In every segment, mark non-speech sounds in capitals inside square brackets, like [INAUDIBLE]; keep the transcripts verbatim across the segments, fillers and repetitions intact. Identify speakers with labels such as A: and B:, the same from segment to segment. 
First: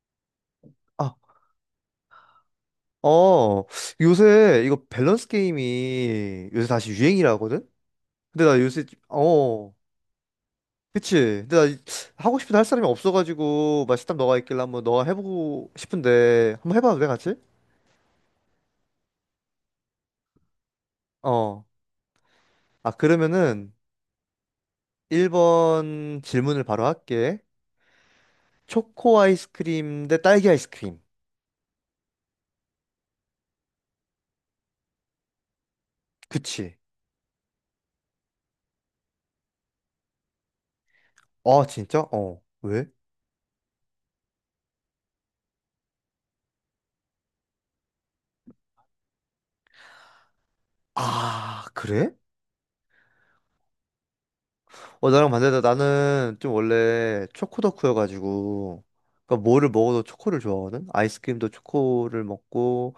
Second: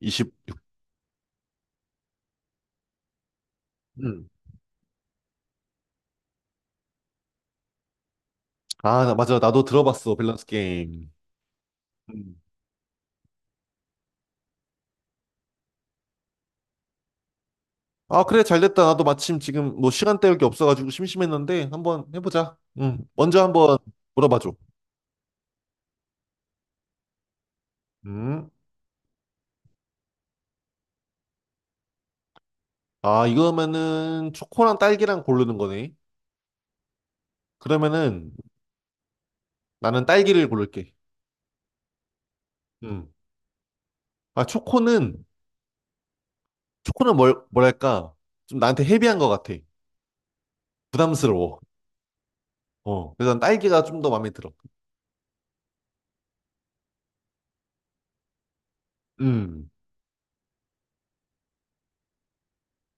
A: 이십.
B: 아, 어,
A: 음.
B: 요새 이거 밸런스 게임이 요새 다시 유행이라 하거든? 근데 나 요새,
A: 아, 나- 맞아. 나도
B: 어,
A: 들어봤어. 밸런스 게임.
B: 그치. 근데 나 이- 하고
A: 음.
B: 싶은데 할 사람이 없어가지고, 맛있다 너가 있길래 한번 너가 해보고 싶은데, 한번 해봐도 돼, 같이?
A: 아, 그래. 잘 됐다. 나도 마침 지금 뭐 시간 때울 게 없어가지고
B: 어.
A: 심심했는데 한번 해보자.
B: 아,
A: 음. 먼저
B: 그러면은
A: 한번 물어봐줘.
B: 일 번 질문을 바로 할게.
A: 음.
B: 초코 아이스크림 대 딸기 아이스크림.
A: 아, 이거면은 초코랑 딸기랑 고르는 거네.
B: 그치.
A: 그러면은 나는 딸기를 고를게.
B: 아, 진짜? 어. 왜?
A: 음. 아, 초코는, 초코는 뭘, 뭐랄까. 좀 나한테 헤비한 것 같아. 부담스러워.
B: 아, 그래?
A: 어. 그래서 난 딸기가 좀 더 마음에 들어.
B: 어, 나랑 반대다. 나는 좀 원래 초코 덕후여가지고, 그러니까 뭐를
A: 음.
B: 먹어도 초코를 좋아하거든? 아이스크림도 초코를 먹고,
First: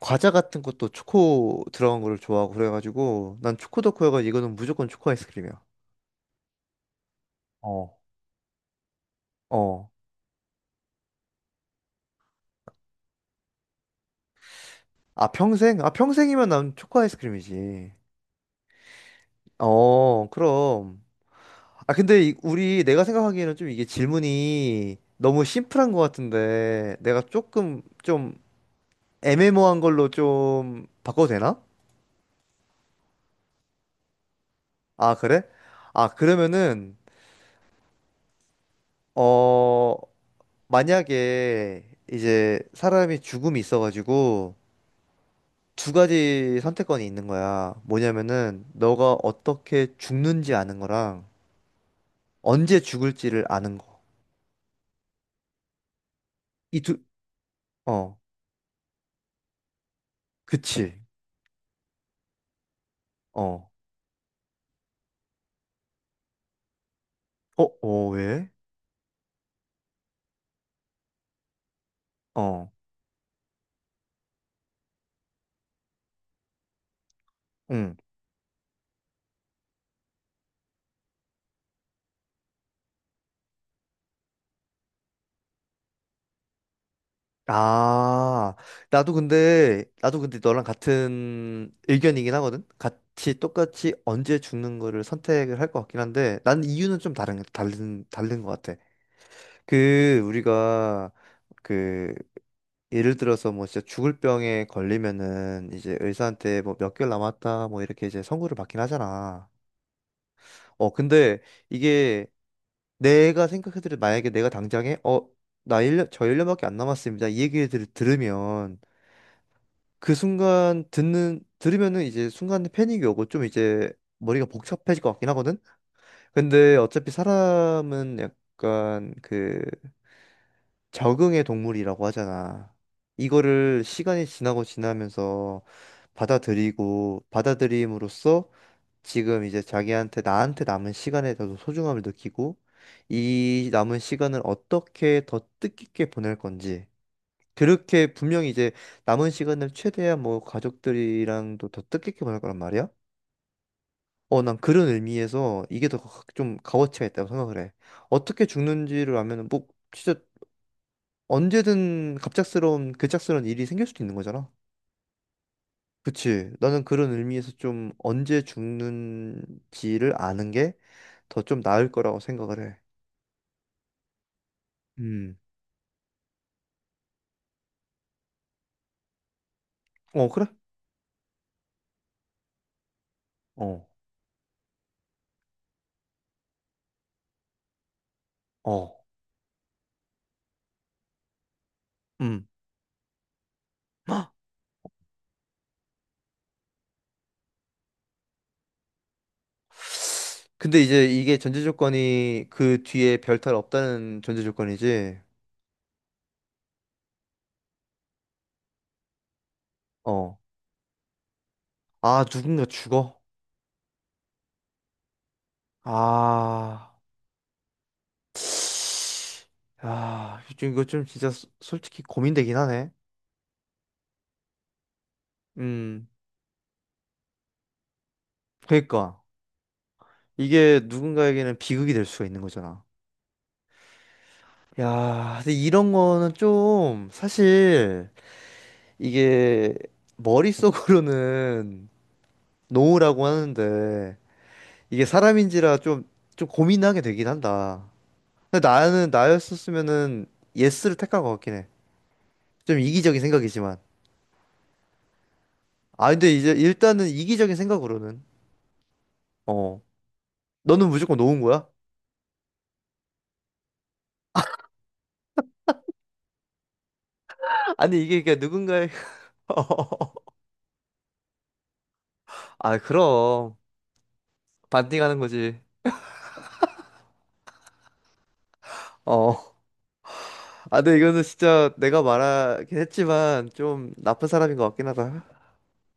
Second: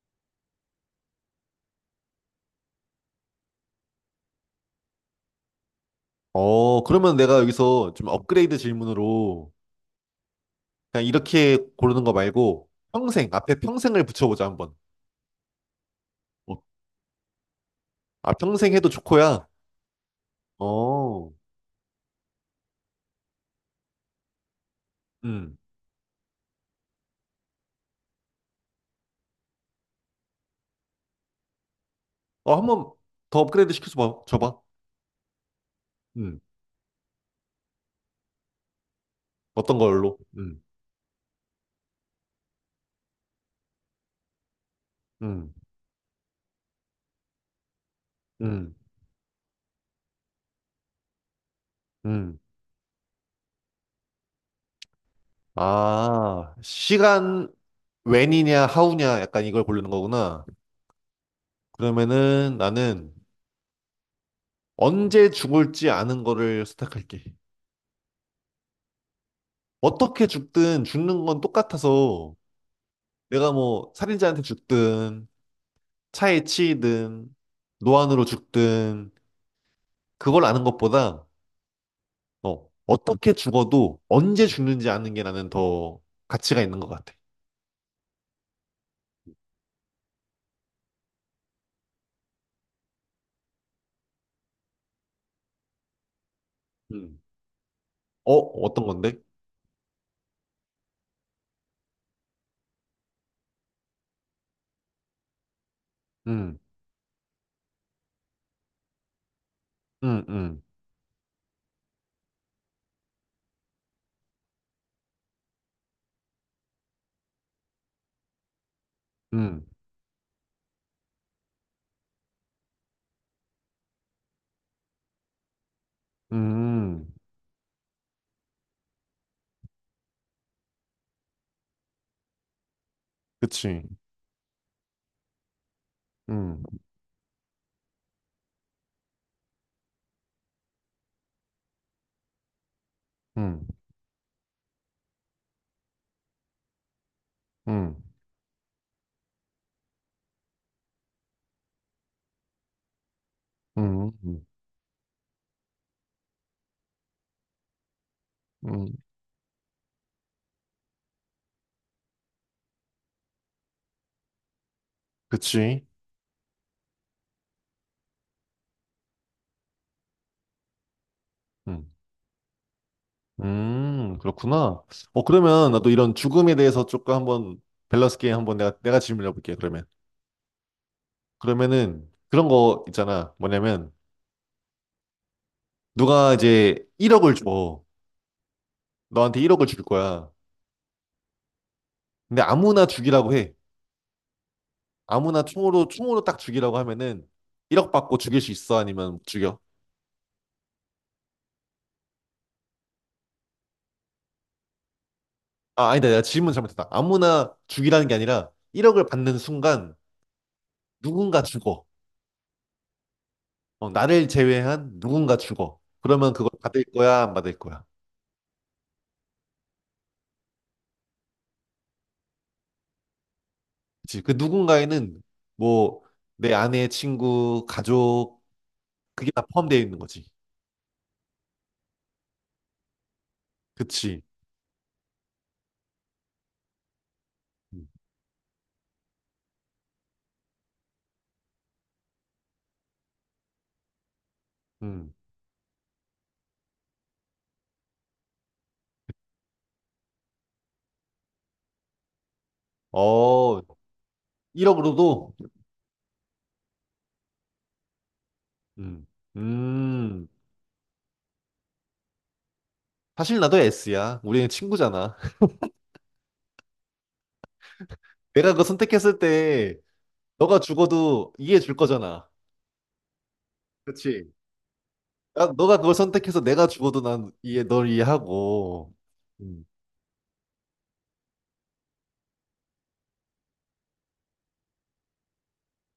B: 과자 같은 것도 초코 들어간 거를 좋아하고, 그래가지고, 난 초코 덕후여가지고, 이거는 무조건 초코 아이스크림이야.
A: 어, 그러면 내가 여기서
B: 어.
A: 좀 업그레이드 질문으로
B: 어.
A: 그냥 이렇게 고르는 거 말고 평생 앞에 평생을 붙여보자 한번.
B: 아, 평생? 아, 평생이면
A: 어,
B: 난 초코 아이스크림이지.
A: 아 평생 해도 좋고야.
B: 어, 그럼.
A: 어,
B: 아, 근데 이- 우리 내가 생각하기에는 좀 이게 질문이 너무
A: 음,
B: 심플한 것 같은데, 내가 조금 좀 애매모호한 걸로 좀 바꿔도 되나?
A: 어 한번 더 업그레이드 시켜줘 봐, 줘봐.
B: 아, 그래? 아,
A: 음,
B: 그러면은,
A: 어떤
B: 어,
A: 걸로? 음,
B: 만약에 이제 사람이 죽음이 있어가지고
A: 음,
B: 두 가지 선택권이 있는 거야. 뭐냐면은,
A: 음,
B: 너가 어떻게 죽는지 아는 거랑
A: 음.
B: 언제 죽을지를 아는 거.
A: 아
B: 이 두,
A: 시간
B: 어,
A: 웬이냐 하우냐 약간 이걸 고르는 거구나.
B: 그치.
A: 그러면은 나는
B: 어,
A: 언제 죽을지 아는 거를 선택할게.
B: 어, 어, 왜?
A: 어떻게 죽든 죽는 건 똑같아서
B: 어,
A: 내가 뭐 살인자한테 죽든 차에 치이든
B: 응.
A: 노안으로 죽든 그걸 아는 것보다 어, 어떻게 죽어도 언제 죽는지 아는 게 나는 더 가치가 있는 것 같아.
B: 아, 나도 근데, 나도 근데 너랑 같은 의견이긴 하거든? 같이 똑같이 언제 죽는 거를 선택을 할 것 같긴 한데, 난 이유는 좀
A: 음.
B: 다른, 다른,
A: 어,
B: 다른 것 같아.
A: 어떤 건데?
B: 그, 우리가, 그, 예를 들어서 뭐 진짜 죽을 병에 걸리면은 이제
A: 음,
B: 의사한테 뭐 몇 개월 남았다, 뭐 이렇게 이제 선고를 받긴 하잖아.
A: 음, 음,
B: 어, 근데 이게 내가 생각해도 만약에 내가 당장에, 어, 나 일 년저 일 년밖에 안 남았습니다. 이 얘기를 들- 들으면,
A: 음,
B: 그 순간 듣는 들으면은 이제 순간에 패닉이 오고 좀 이제 머리가 복잡해질 것 같긴 하거든. 근데
A: 음,
B: 어차피 사람은 약간 그 적응의 동물이라고 하잖아. 이거를
A: 그치.
B: 시간이 지나고 지나면서
A: 음,
B: 받아들이고 받아들임으로써 지금 이제 자기한테 나한테 남은 시간에 더 소중함을 느끼고
A: 음,
B: 이 남은 시간을 어떻게 더 뜻깊게 보낼 건지
A: 음,
B: 그렇게 분명히 이제 남은 시간을 최대한 뭐 가족들이랑도 더 뜻깊게 보낼 거란 말이야.
A: 음,
B: 어,
A: 음,
B: 난 그런 의미에서 이게 더 좀 값어치가 있다고 생각을 해. 어떻게
A: 음,
B: 죽는지를 알면은 뭐 진짜 언제든 갑작스러운 급작스러운 일이 생길 수도 있는 거잖아.
A: 그치.
B: 그치. 나는 그런 의미에서 좀 언제 죽는지를 아는 게 더 좀 나을
A: 음,
B: 거라고 생각을 해.
A: 음, 그렇구나. 어,
B: 음.
A: 그러면 나도 이런 죽음에 대해서 조금 한번 밸런스 게임 한번 내가, 내가 질문해 볼게, 그러면.
B: 어, 그래?
A: 그러면은 그런 거 있잖아.
B: 어.
A: 뭐냐면 누가 이제 일억을 줘.
B: 어.
A: 너한테 일억을 줄 거야. 근데
B: 음.
A: 아무나 죽이라고 해. 아무나 총으로, 총으로 딱 죽이라고 하면은 일억 받고 죽일 수 있어? 아니면 죽여?
B: 근데 이제 이게 전제 조건이 그 뒤에 별탈 없다는 전제 조건이지.
A: 아, 아니다. 내가 질문 잘못했다. 아무나 죽이라는 게 아니라 일억을 받는 순간
B: 어.
A: 누군가 죽어.
B: 아, 누군가 죽어?
A: 어, 나를 제외한 누군가 죽어. 그러면 그걸 받을
B: 아.
A: 거야? 안 받을 거야?
B: 아, 좀 이거 좀 진짜 소- 솔직히 고민되긴 하네.
A: 그치. 그 누군가에는 뭐
B: 음.
A: 내 아내, 친구, 가족,
B: 그러니까
A: 그게 다 포함되어 있는 거지.
B: 이게 누군가에게는 비극이 될 수가 있는 거잖아.
A: 그치.
B: 야, 근데 이런 거는 좀
A: 음.
B: 사실 이게 머릿속으로는 노우라고 하는데 이게
A: 음.
B: 사람인지라 좀 좀 고민하게 되긴 한다. 근데 나는 나였었으면은 예스를 택할 것 같긴 해. 좀 이기적인
A: 어,
B: 생각이지만.
A: 일억으로도
B: 아, 근데 이제 일단은 이기적인 생각으로는
A: 음.
B: 어,
A: 음.
B: 너는 무조건 놓은 거야?
A: 사실 나도 S야. 우리는 친구잖아. [LAUGHS]
B: [LAUGHS] 아니 이게 그냥
A: 내가 그거
B: 누군가의
A: 선택했을 때
B: [LAUGHS]
A: 너가 죽어도 이해해 줄 거잖아.
B: 아, 그럼
A: 그치?
B: 반띵하는
A: 나,
B: 거지.
A: 너가 그걸 선택해서 내가 죽어도 난 이해, 널 이해하고.
B: 어.
A: 음.
B: 아, 근데 이거는 진짜 내가 말하긴 했지만 좀 나쁜 사람인 것 같긴 하다.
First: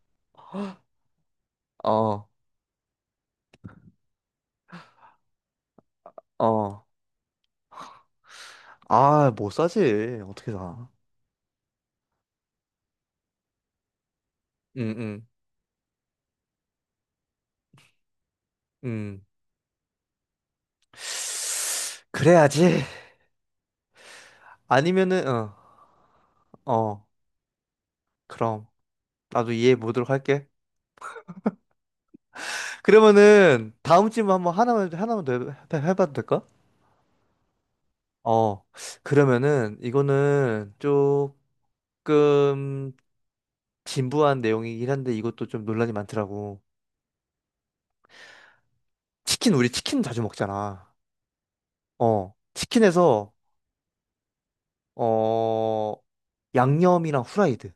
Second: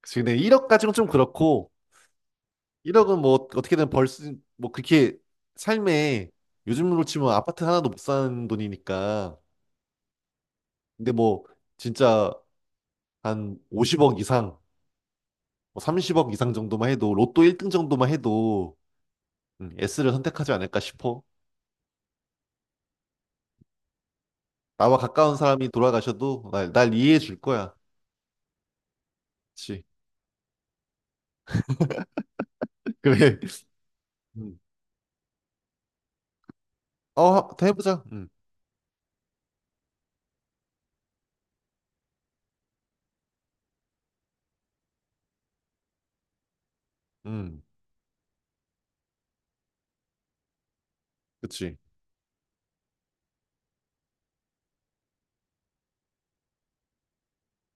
A: 그치. 근데 일억까지는 좀 그렇고,
B: 어.
A: 일억은 뭐 어떻게든 벌 수, 뭐 그렇게 삶에
B: 어.
A: 요즘으로 치면 아파트 하나도 못 사는
B: 아,
A: 돈이니까.
B: 못 사지. 어떻게 사?
A: 근데 뭐 진짜 한 오십억 이상,
B: 음, 음,
A: 뭐 삼십억 이상 정도만 해도, 로또 일 등 정도만 해도
B: 음.
A: 음, S를 선택하지 않을까 싶어.
B: 그래야지.
A: 나와
B: 아니면은
A: 가까운
B: 어.
A: 사람이 돌아가셔도 날, 날
B: 어.
A: 이해해 줄 거야.
B: 그럼 나도 이해해
A: 그치.
B: 보도록 할게.
A: [LAUGHS] 그래.
B: 그러면은 다음 질문 한번
A: 음.
B: 하나만 하나만 더 해- 해봐도 될까?
A: 어, 더 해보자. 음,
B: 어, 그러면은 이거는 조금 진부한 내용이긴 한데 이것도 좀 논란이 많더라고.
A: 음,
B: 치킨 우리 치킨 자주 먹잖아.
A: 그치.
B: 어, 치킨에서 어, 양념이랑 후라이드.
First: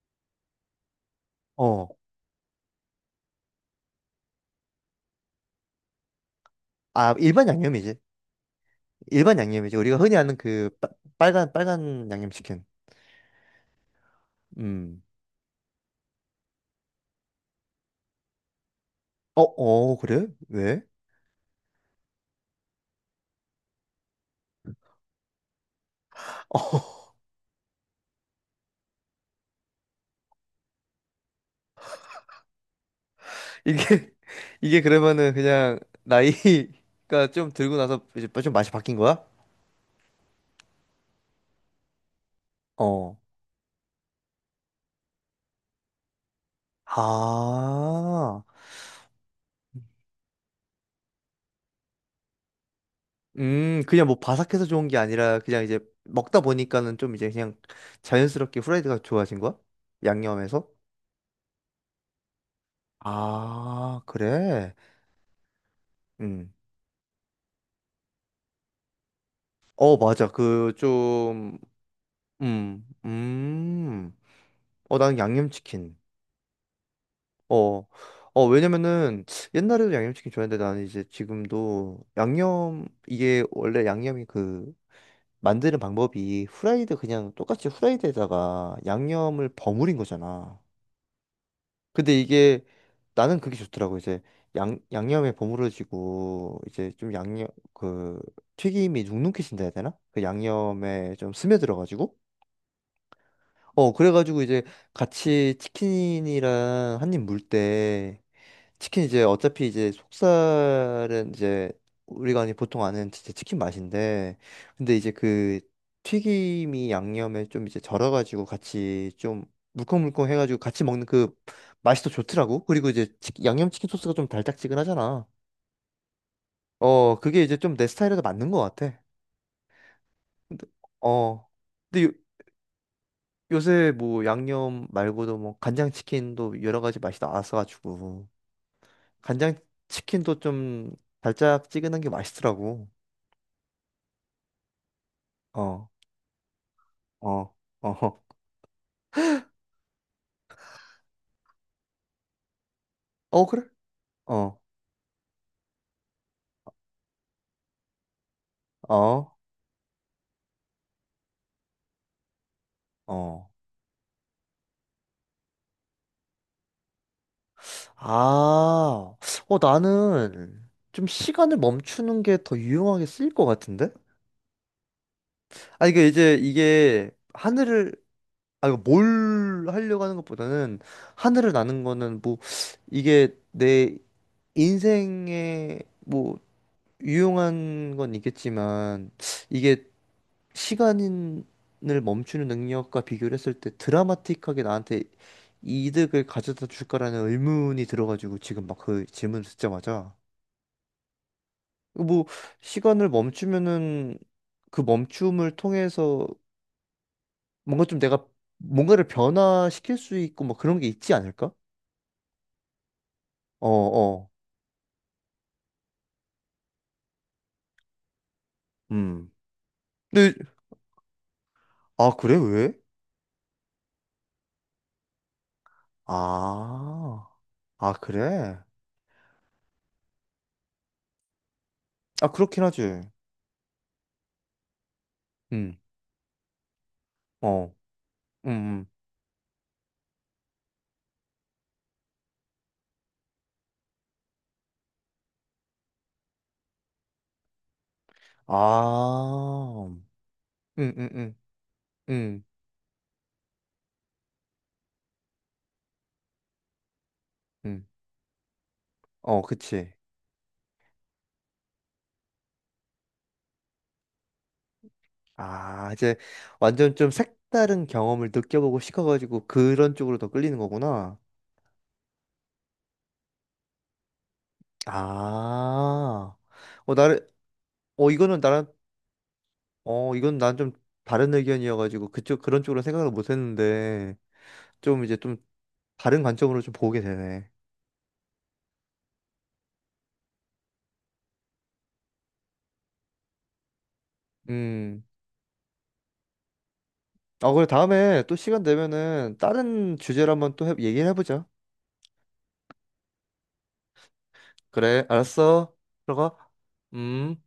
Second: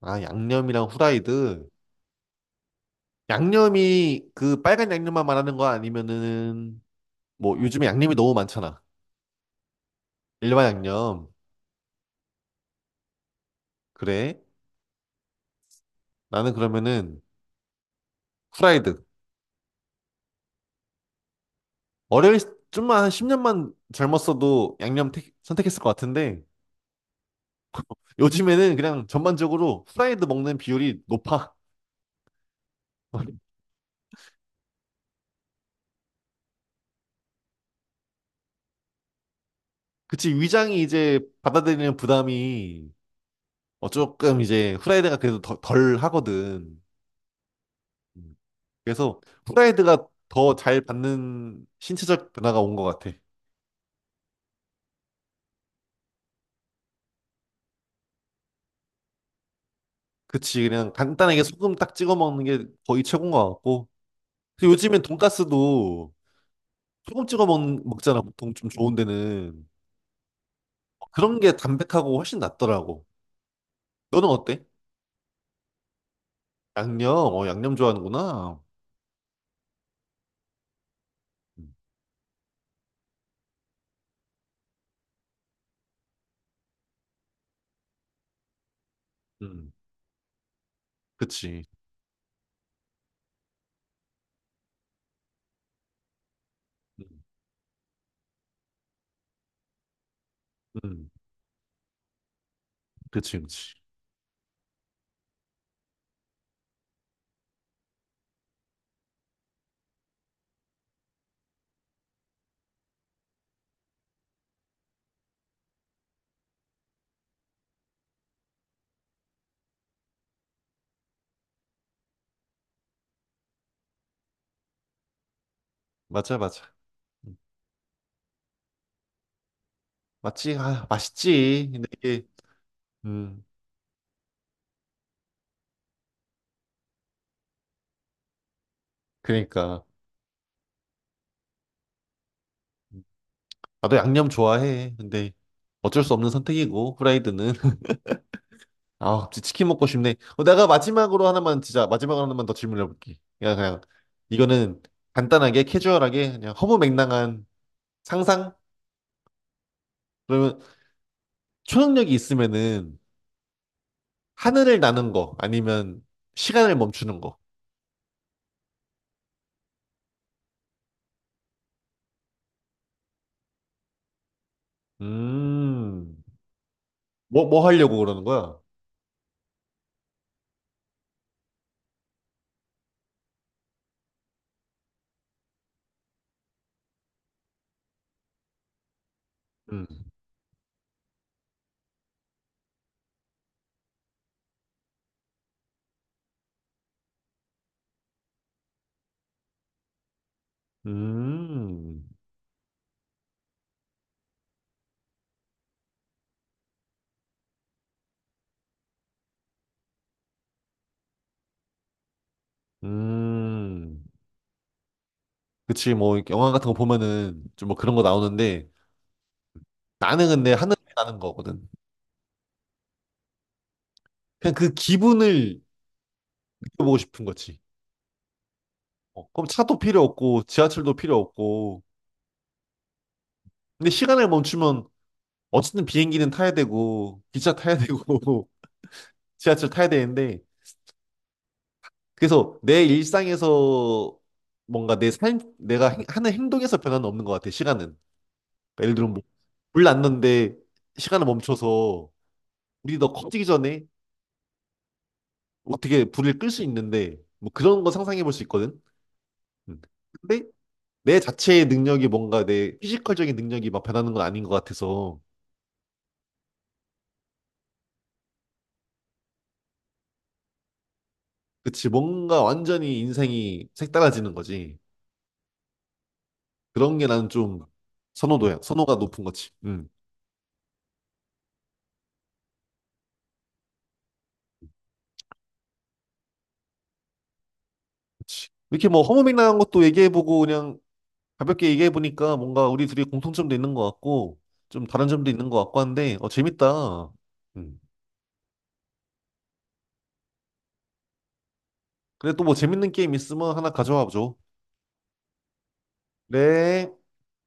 A: 아, 양념이랑
B: 어,
A: 후라이드.
B: 아,
A: 양념이 그 빨간 양념만 말하는 거 아니면은,
B: 일반
A: 뭐, 요즘에
B: 양념이지.
A: 양념이 너무 많잖아.
B: 일반 양념이지. 우리가 흔히 아는
A: 일반
B: 그 빨-
A: 양념.
B: 빨간 빨간 양념 치킨.
A: 그래.
B: 음.
A: 나는 그러면은 후라이드.
B: 어, 어, 그래? 왜?
A: 어릴, 좀만 한 십 년만 젊었어도 양념 택- 선택했을 것 같은데,
B: [LAUGHS]
A: 요즘에는 그냥 전반적으로 후라이드 먹는 비율이 높아.
B: 이게 [LAUGHS] 이게 그러면은 그냥 나이가 좀 들고 나서 이제 좀 맛이 바뀐 거야?
A: 그치, 위장이 이제 받아들이는 부담이
B: 어.
A: 어, 조금 이제 후라이드가 그래도 더- 덜 하거든. 음.
B: 아.
A: 그래서 후라이드가 더 잘 받는 신체적 변화가 온 것 같아.
B: 음, 그냥 뭐 바삭해서 좋은 게 아니라 그냥 이제 먹다 보니까는 좀 이제 그냥 자연스럽게 후라이드가 좋아진 거야? 양념에서?
A: 그치, 그냥 간단하게 소금 딱 찍어 먹는 게 거의 최고인 것 같고.
B: 아,
A: 근데
B: 그래.
A: 요즘엔 돈가스도
B: 음.
A: 소금 찍어 먹, 먹잖아, 보통 좀 좋은 데는.
B: 어, 맞아. 그
A: 어, 그런 게
B: 좀
A: 담백하고 훨씬
B: 음.
A: 낫더라고.
B: 음.
A: 너는 어때?
B: 어, 나는 양념치킨.
A: 양념, 어, 양념
B: 어, 어,
A: 좋아하는구나.
B: 왜냐면은 옛날에도 양념치킨 좋아했는데 나는 이제
A: 음,
B: 지금도 양념, 이게 원래 양념이 그 만드는 방법이 후라이드 그냥 똑같이 후라이드에다가 양념을
A: 음.
B: 버무린 거잖아.
A: 그치.
B: 근데 이게 나는 그게 좋더라고. 이제 양, 양념에 버무려지고 이제
A: 음,
B: 좀 양념, 그 튀김이 눅눅해진다 해야 되나? 그
A: 음.
B: 양념에 좀 스며들어가지고
A: 그치, 그치.
B: 어, 그래가지고 이제 같이 치킨이랑 한입 물 때, 치킨 이제 어차피 이제 속살은 이제 우리가 아니 보통 아는 진짜 치킨 맛인데, 근데 이제 그 튀김이 양념에 좀 이제 절여가지고 같이 좀 물컹물컹 해가지고 같이 먹는 그 맛이 더 좋더라고. 그리고 이제 치 양념치킨 소스가 좀 달짝지근하잖아.
A: 맞아, 맞아.
B: 어, 그게 이제 좀 내 스타일에도 맞는 것 같아.
A: 맞지?
B: 근데,
A: 아,
B: 어.
A: 맛있지. 근데
B: 근데
A: 이게, 음,
B: 요새 뭐 양념 말고도 뭐 간장치킨도 여러 가지 맛이 나와서가지고
A: 그러니까.
B: 간장치킨도 좀 달짝지근한 게 맛있더라고.
A: 나도 양념 좋아해. 근데
B: 어,
A: 어쩔 수 없는 선택이고,
B: 어,
A: 후라이드는.
B: 어,
A: [LAUGHS]
B: 어,
A: 아, 갑자기 치킨 먹고 싶네. 어, 내가 마지막으로 하나만, 진짜, 마지막으로 하나만 더 질문해볼게.
B: 어,
A: 그냥,
B: 그래?
A: 그냥,
B: 어,
A: 이거는 간단하게, 캐주얼하게, 그냥 허무맹랑한 상상?
B: 어,
A: 그러면 초능력이 있으면은
B: 어.
A: 하늘을 나는 거, 아니면 시간을 멈추는 거.
B: 아, 어, 나는 좀 시간을 멈추는 게 더 유용하게 쓰일 것 같은데? 아, 이게
A: 음,
B: 이제 이게
A: 뭐, 뭐
B: 하늘을,
A: 하려고 그러는 거야?
B: 아, 이거 뭘 하려고 하는 것보다는 하늘을 나는 거는 뭐 이게 내 인생의 뭐 유용한 건 있겠지만 이게
A: 음,
B: 시간을 멈추는 능력과 비교를 했을 때 드라마틱하게 나한테 이득을 가져다 줄까라는 의문이 들어가지고 지금 막 그 질문을 듣자마자
A: 음,
B: 뭐 시간을 멈추면은 그 멈춤을 통해서 뭔가 좀 내가 뭔가를 변화시킬 수 있고 뭐 그런 게 있지 않을까? 어,
A: 음.
B: 어.
A: 그치, 뭐, 영화 같은 거 보면은 좀 뭐 그런 거 나오는데
B: 음.
A: 나는
B: 근데
A: 근데 하늘에 나는 거거든.
B: 아, 그래, 왜?
A: 그냥 그 기분을 느껴보고 싶은
B: 아.
A: 거지.
B: 아, 그래?
A: 어, 그럼 차도 필요 없고, 지하철도 필요 없고.
B: 아, 그렇긴 하지.
A: 근데 시간을 멈추면
B: 음.
A: 어쨌든 비행기는 타야 되고, 기차
B: 어.
A: 타야 되고,
B: 음,
A: [LAUGHS]
B: 음.
A: 지하철 타야 되는데. 그래서 내 일상에서 뭔가 내 삶, 내가 행- 하는 행동에서 변화는 없는 것 같아, 시간은. 그러니까 예를 들면 뭐, 불
B: 아,
A: 났는데
B: 음, 음,
A: 시간을
B: 음,
A: 멈춰서
B: 음,
A: 우리 너 커지기 전에 어떻게 불을 끌 수 있는데 뭐 그런
B: 음.
A: 거 상상해 볼 수 있거든.
B: 어,
A: 음.
B: 그치.
A: 근데 내 자체의 능력이 뭔가 내 피지컬적인 능력이 막 변하는 건 아닌 것 같아서
B: 아, 이제 완전 좀 색다른 경험을 느껴보고 싶어가지고 그런 쪽으로 더 끌리는 거구나.
A: 그치 뭔가 완전히 인생이 색달라지는 거지.
B: 아, 어,
A: 그런 게
B: 나를,
A: 나는 좀
B: 어, 이거는
A: 선호도야.
B: 나랑,
A: 선호가 높은 거지. 음.
B: 어, 이건 난 좀 다른 의견이어가지고 그쪽, 그런 쪽으로 생각을 못 했는데 좀 이제 좀 다른 관점으로 좀 보게 되네.
A: 그치. 이렇게 뭐 허무맹랑한 것도 얘기해보고 그냥 가볍게 얘기해보니까 뭔가 우리 둘이 공통점도 있는 것 같고 좀
B: 음.
A: 다른 점도 있는 것 같고 한데 어 재밌다.
B: 아, 그래,
A: 음.
B: 다음에 또 시간 되면은 다른 주제로 한번 또 해- 얘기를 해보자.
A: 그래 또 뭐 재밌는 게임 있으면 하나 가져와 줘. 죠
B: 그래, 알았어. 들어가.
A: 네
B: 음.